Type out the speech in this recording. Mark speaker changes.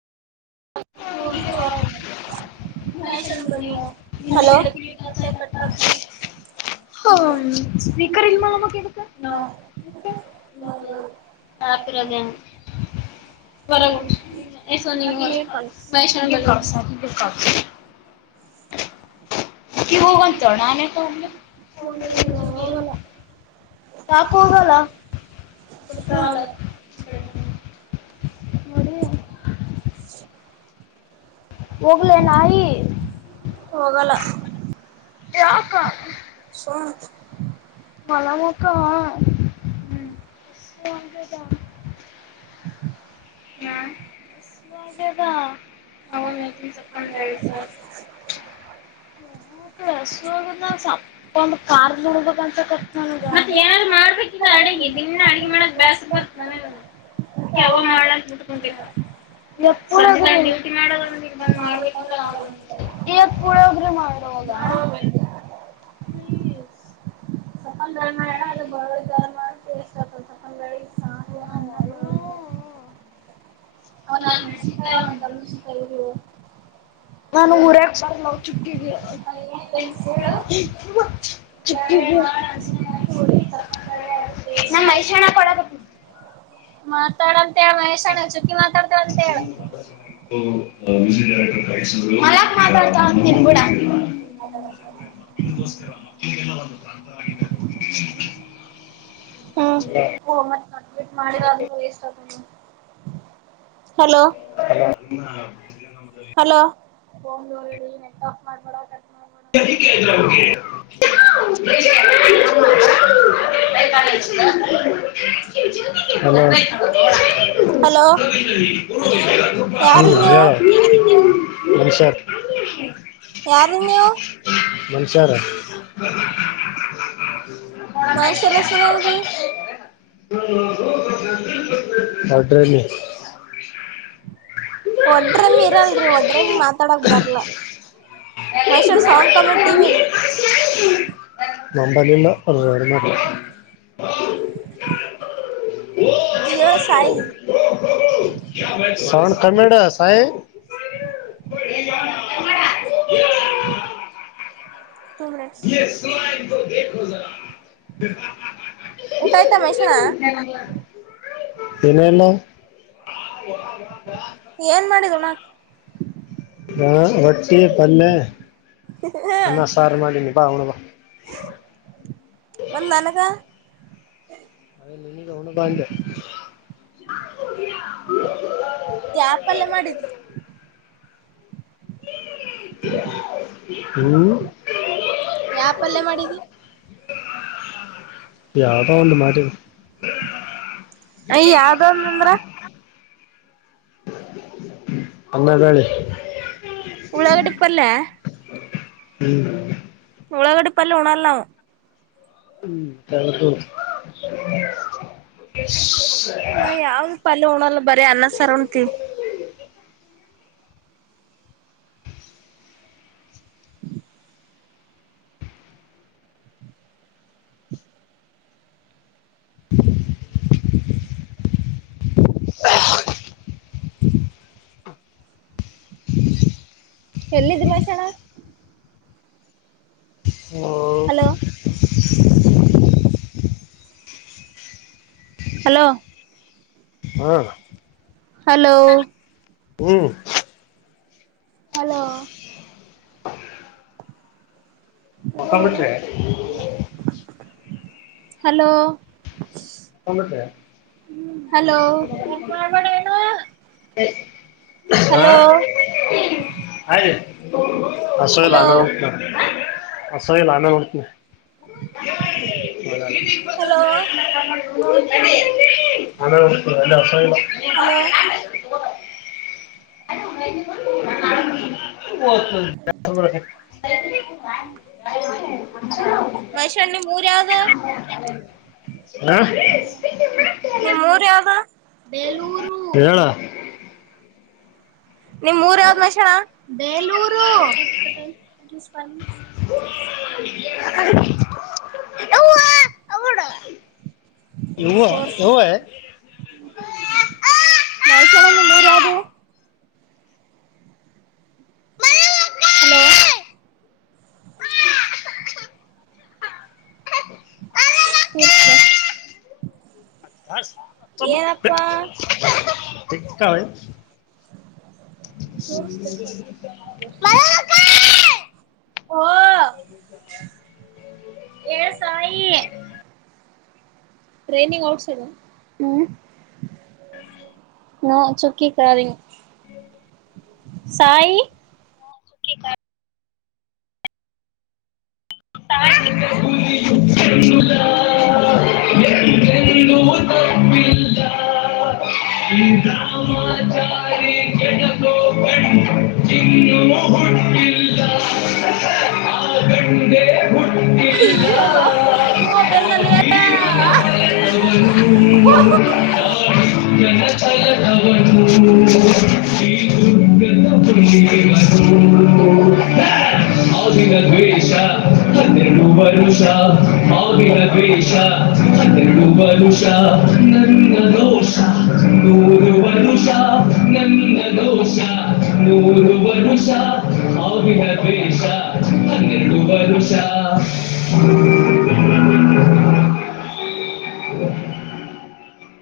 Speaker 1: ಹ್ಮ್ ಹೋಗಿದೆ ಹೊರಗ. ಹಲೋ
Speaker 2: ಹ ಸ್ಪೀಕರ ಇಲ್ ಮಾಡಮ್ಮ [unintelligible] ಆತರದ್ಯಾ.
Speaker 1: ಹ ಆಕಿಯೆ [unintelligible]
Speaker 2: ಮಹೇಶ್ ಅಣ್ಣಾಗೆ ಕಳ್ಸ [unintelligible] ಕಿವುಗ್ ಒಂದ್ [unintelligible] ಹೋಗ್ಲಿ ಯಾಕ್ ಹೋಗಲ್ಲ ಸುಸ್ತ ಆಗಲ್ಲ. [unintelligible] ನೋಡಿ ಹೋಗ್ಲೇ ನಾಯಿ.
Speaker 1: ಹೋಗಲ್ಲ.
Speaker 2: ಯಾಕಾ.
Speaker 1: ಸುಮ್.
Speaker 2: ಮಲಮ್ಮಕ ಹ್ಮ [unintelligible] ಹೊಂಟದ. ಯಾ [unintelligible] ಹೋಗ್ಯದ ಹೌದ [unintelligible] ಒಂದ ಐದ್ ಸಾವ್ರ. ಹೋಗ್ ಅಕಡ್ ಹಸ್ಸು ಆಗ್ಯದ ಸಪ್ಪಂದ ಕಾರ್ ನೋಡ್ಬೇಕಂತ. [unintelligible] ಮತ್ ಏನಾರ ಮಾಡ್ಬೇಕಿಲ್ಲ ಅಡಗಿ ದಿನ್ನ ಅಡಗಿ ಮಾಡಕ್ ಬ್ಯಾಸರ ಬರ್ ನನಗ ಅದಕ್ಕೆ ಅವ್ವ ಮಾಡ್ಲ ಅಂತ್ ಮುಟ್ಕೊಂತಿನಿ ನೋಡ್. ಏಪ್ಪುಳ್ ಸಂಜಿ ತನ ಡ್ಯಟಿ ಮಾಡದ ಒಂದ್ ಇಲ್ ಬಂದ್ ಮಾಡ್ಬೇಕಂದ್ರೆ ಈವಾಗ ಪುಳಿಯೋಗರೆ ಮಾಡ ಹೋಗ. ಪ್ಲೀಸ್. [unintelligible] ನಾ ವಲ್ಲ [unintelligible]
Speaker 1: ಅ ಕಲಿಸ್ ತೆಗಿರೊ
Speaker 2: ನನಗ್ ಹುರ್ಯಾಕ್ ಬರಲ್ ಅವ್ ಚುಕ್ಕಿಗ್ ಹೇಳ್. [unintelligible] ಚುಕ್ಕಿಗ್ ಹೇಳ್ [unintelligible] ನಮ್ಮ್ ಮೈಷಣ ಕೊಡಗತಿ
Speaker 1: ಮಾತಾಡ ಅಂತ ಹೇಳ ಮಹೇಶ ಅಣ್ಣಾಗ ಚುಕ್ಕಿ ಮಾತಾಡ್ತಾಳ ಅಂತ ಹೇಳ.
Speaker 2: [unintelligible] ಮ್ಯೂಸಿಕ್ ಡೈರೆಕ್ಟರ್ ಕಾಯ. ಮಲ್ಲಕ್ ಮಾತ್ ಆಡ್ತಾಳ ಅಂತ್ ನೀನ್ ಗುಡ. [unintelligible] ಹಲೋ.
Speaker 1: ಹಓ ಮತ್ತ ಮತ್ತಿಟ್ ಮಾಡಿಲ್ ಅಂದ್ರ ವೇಸ್ಟ್ ಆತದ ನೋಡ್ ಹಲೋ.
Speaker 2: Hello [unintelligible]
Speaker 1: hello.
Speaker 2: [inaudible]
Speaker 1: [inaudible]
Speaker 2: [inaudible]
Speaker 1: ಹಲೋ
Speaker 2: ಹ್ಮ
Speaker 1: ಯಾರೀ ನೀವು
Speaker 2: ಹೇಳ [unintelligible]
Speaker 1: ಯಾರ ನೀವು.
Speaker 2: ಮನಷ್ಯರು.
Speaker 1: ಮನುಷ್ಯರ್ ಹೆಸರು ಹೇಳ್ರಿ.
Speaker 2: [unintelligible]
Speaker 1: ಒಡ್ರಮ್ಮ ಇರಲ್ರಿ ಒಡ್ರಮ ಮಾತಾಡಕ್ ಬರ್ಲ. [unintelligible]
Speaker 2: [unintelligible] [inaudible] [inaudible]
Speaker 1: ಹೇಳು ಸಾಯಿ
Speaker 2: ಕನ್ನಡ ಸಾಯಿ
Speaker 1: [inaudible]
Speaker 2: [inaudible]
Speaker 1: ಟು ಮಿನಿಟ್ಸ್. ಊಟ ಆಯ್ತಾ ಮೈಷಣ
Speaker 2: [inaudible] ಮತ್ತೆ ಇನೇನು. [inaudible]
Speaker 1: ಏನ್ಮಾಡಿದ್ಣ.
Speaker 2: ಹ ಒಟ್ಟಿ ಪಲ್ಯ
Speaker 1: ಹಾ. [inaudible]
Speaker 2: ಸಾರ್ ಮಾಡೀನಿ ಬಾ ಉಣ್ಣು.
Speaker 1: ಮತ್ತೆ ನನಗ
Speaker 2: ಬಾ ಅಂದೇ.
Speaker 1: ಯಾವ ಪಲ್ಯ ಮಾಡಿದ್ದ್.
Speaker 2: ಹ [inaudible]
Speaker 1: ಯಾವ ಪಲ್ಯ ಮಾಡಿದಿ.
Speaker 2: ಯಾವ್ದೋ ಒಂದು ಮಾಡನೀ.
Speaker 1: ಅಯ್ಯೋ ಯಾವ್ದ ಒಂದು ಅಂದ್ರ.
Speaker 2: ಅವರೆಕಾಯಿ.
Speaker 1: ಉಳ್ಳಾಗಡ್ಡಿ ಪಲ್ಯ.
Speaker 2: ಹ್ಮ್
Speaker 1: ಉಳ್ಳಾಗಡ್ಡಿ ಪಲ್ಲ ಉಣರ್ಲ್ಲವು.
Speaker 2: [inaudible]
Speaker 1: ನಾ ಯಾವ್ದ ಪಲ್ಯ ಉಣ್ಣಲ್ಲ ಬರೀ ಅನ್ನ ಸರ್ ಉಂತಿ.
Speaker 2: ಹ. [inaudible]
Speaker 1: ಎಲ್ಲಿದೆ ಮಹೇಶಣ್ಣ.
Speaker 2: ಅ
Speaker 1: ಹಲೋ ಹಲೋ
Speaker 2: ಹಾ.
Speaker 1: ಹಲೋ
Speaker 2: ಹ್ಮ್,
Speaker 1: ಹಲೋ,
Speaker 2: ಮಕ್ಕೊಂಡ್ ಬಿಟ್ರೆ
Speaker 1: ಹಲೋ
Speaker 2: ಂದಟ [unintelligible]
Speaker 1: ಹಲೋ
Speaker 2: ಹಾ [unintelligible] [inaudible]
Speaker 1: ಹಲೋ
Speaker 2: ಆ ಹಸೋಲ್ಲೇ
Speaker 1: ಹಲೋ
Speaker 2: [unintelligible] ಹಸುವಾಗಿಲ್ಲ ಅನ್ನ ಉಣ್ತೀನಿ.
Speaker 1: ಹಲೋ
Speaker 2: ನ ಎಲ್ಲಸಲ್ಲ [unintelligible]
Speaker 1: ಹಲೋ,
Speaker 2: ಅ [inaudible] ಅ
Speaker 1: ಮಹೇಶ್ವರ್ ನಿಮ್ ಊರ್ ಯಾವ್ದ
Speaker 2: [unintelligible] ಅ [unintelligible] ಹ [inaudible]
Speaker 1: ನಿಮ್ಮ ಊರ್ ಯಾವ್ದುಬ
Speaker 2: ಹರಳ [inaudible]
Speaker 1: ನಿಮ್ಮೂರ ಯಾವ್ದ್ ಮಹೇಶಣ್ಣ?, ಬೇಲೂರು
Speaker 2: ಉ [unintelligible]
Speaker 1: ಹ್ [inaudible]
Speaker 2: ಇವು ಯವ [unintelligible]
Speaker 1: ಮಹೇಶಣ್ಣನಿಮ್ಮೂರ ಯಾವ್ದು? ಹಲೋ, ತರ್ಸ [inaudible]
Speaker 2: ಕಾವ [unintelligible] ಮ [inaudible]
Speaker 1: ಓಹೋ, ಹೇಳ್ಸಾಯಿ ್ರೈನಿಂಗ್ ಔಟ್ಸ್ [unintelligible] ನಾ ಚುಕ್ಕಿ ಕಾದ ಸಾಯಿ [unintelligible]
Speaker 2: ಆ [unintelligible] ಬಿ [inaudible] ಅ [unintelligible] ಆ ಗಂಡೆ ಹುಟ್ಟಿಲ್ಲಾ
Speaker 1: ಹ ಬೆಂದಲ್ಲ [unintelligible]
Speaker 2: ಹ [inaudible] ಅವನು ಚಾಣುಕ್ಯನ ಛಲದವನು ಈ ದುರ್ಗಟ್ಟ ಖುಷಿಯವನು [unintelligible] ಹಾವಿನ ದ್ವೇಷ ನೂರು ವರ್ಷ ಹಾವಿನ ದ್ವೇಷ ಹನ್ನೆರಡು ವರ್ಷ ನನ್ನ ರೋಷನೂರು ವರ್ಷ
Speaker 1: ಹ [inaudible]
Speaker 2: ನೂರು ವರ್ಷ ಹಾವಿನ ದ್ವೇಷ ಹನ್ನೆರಡು ವರ್ಷ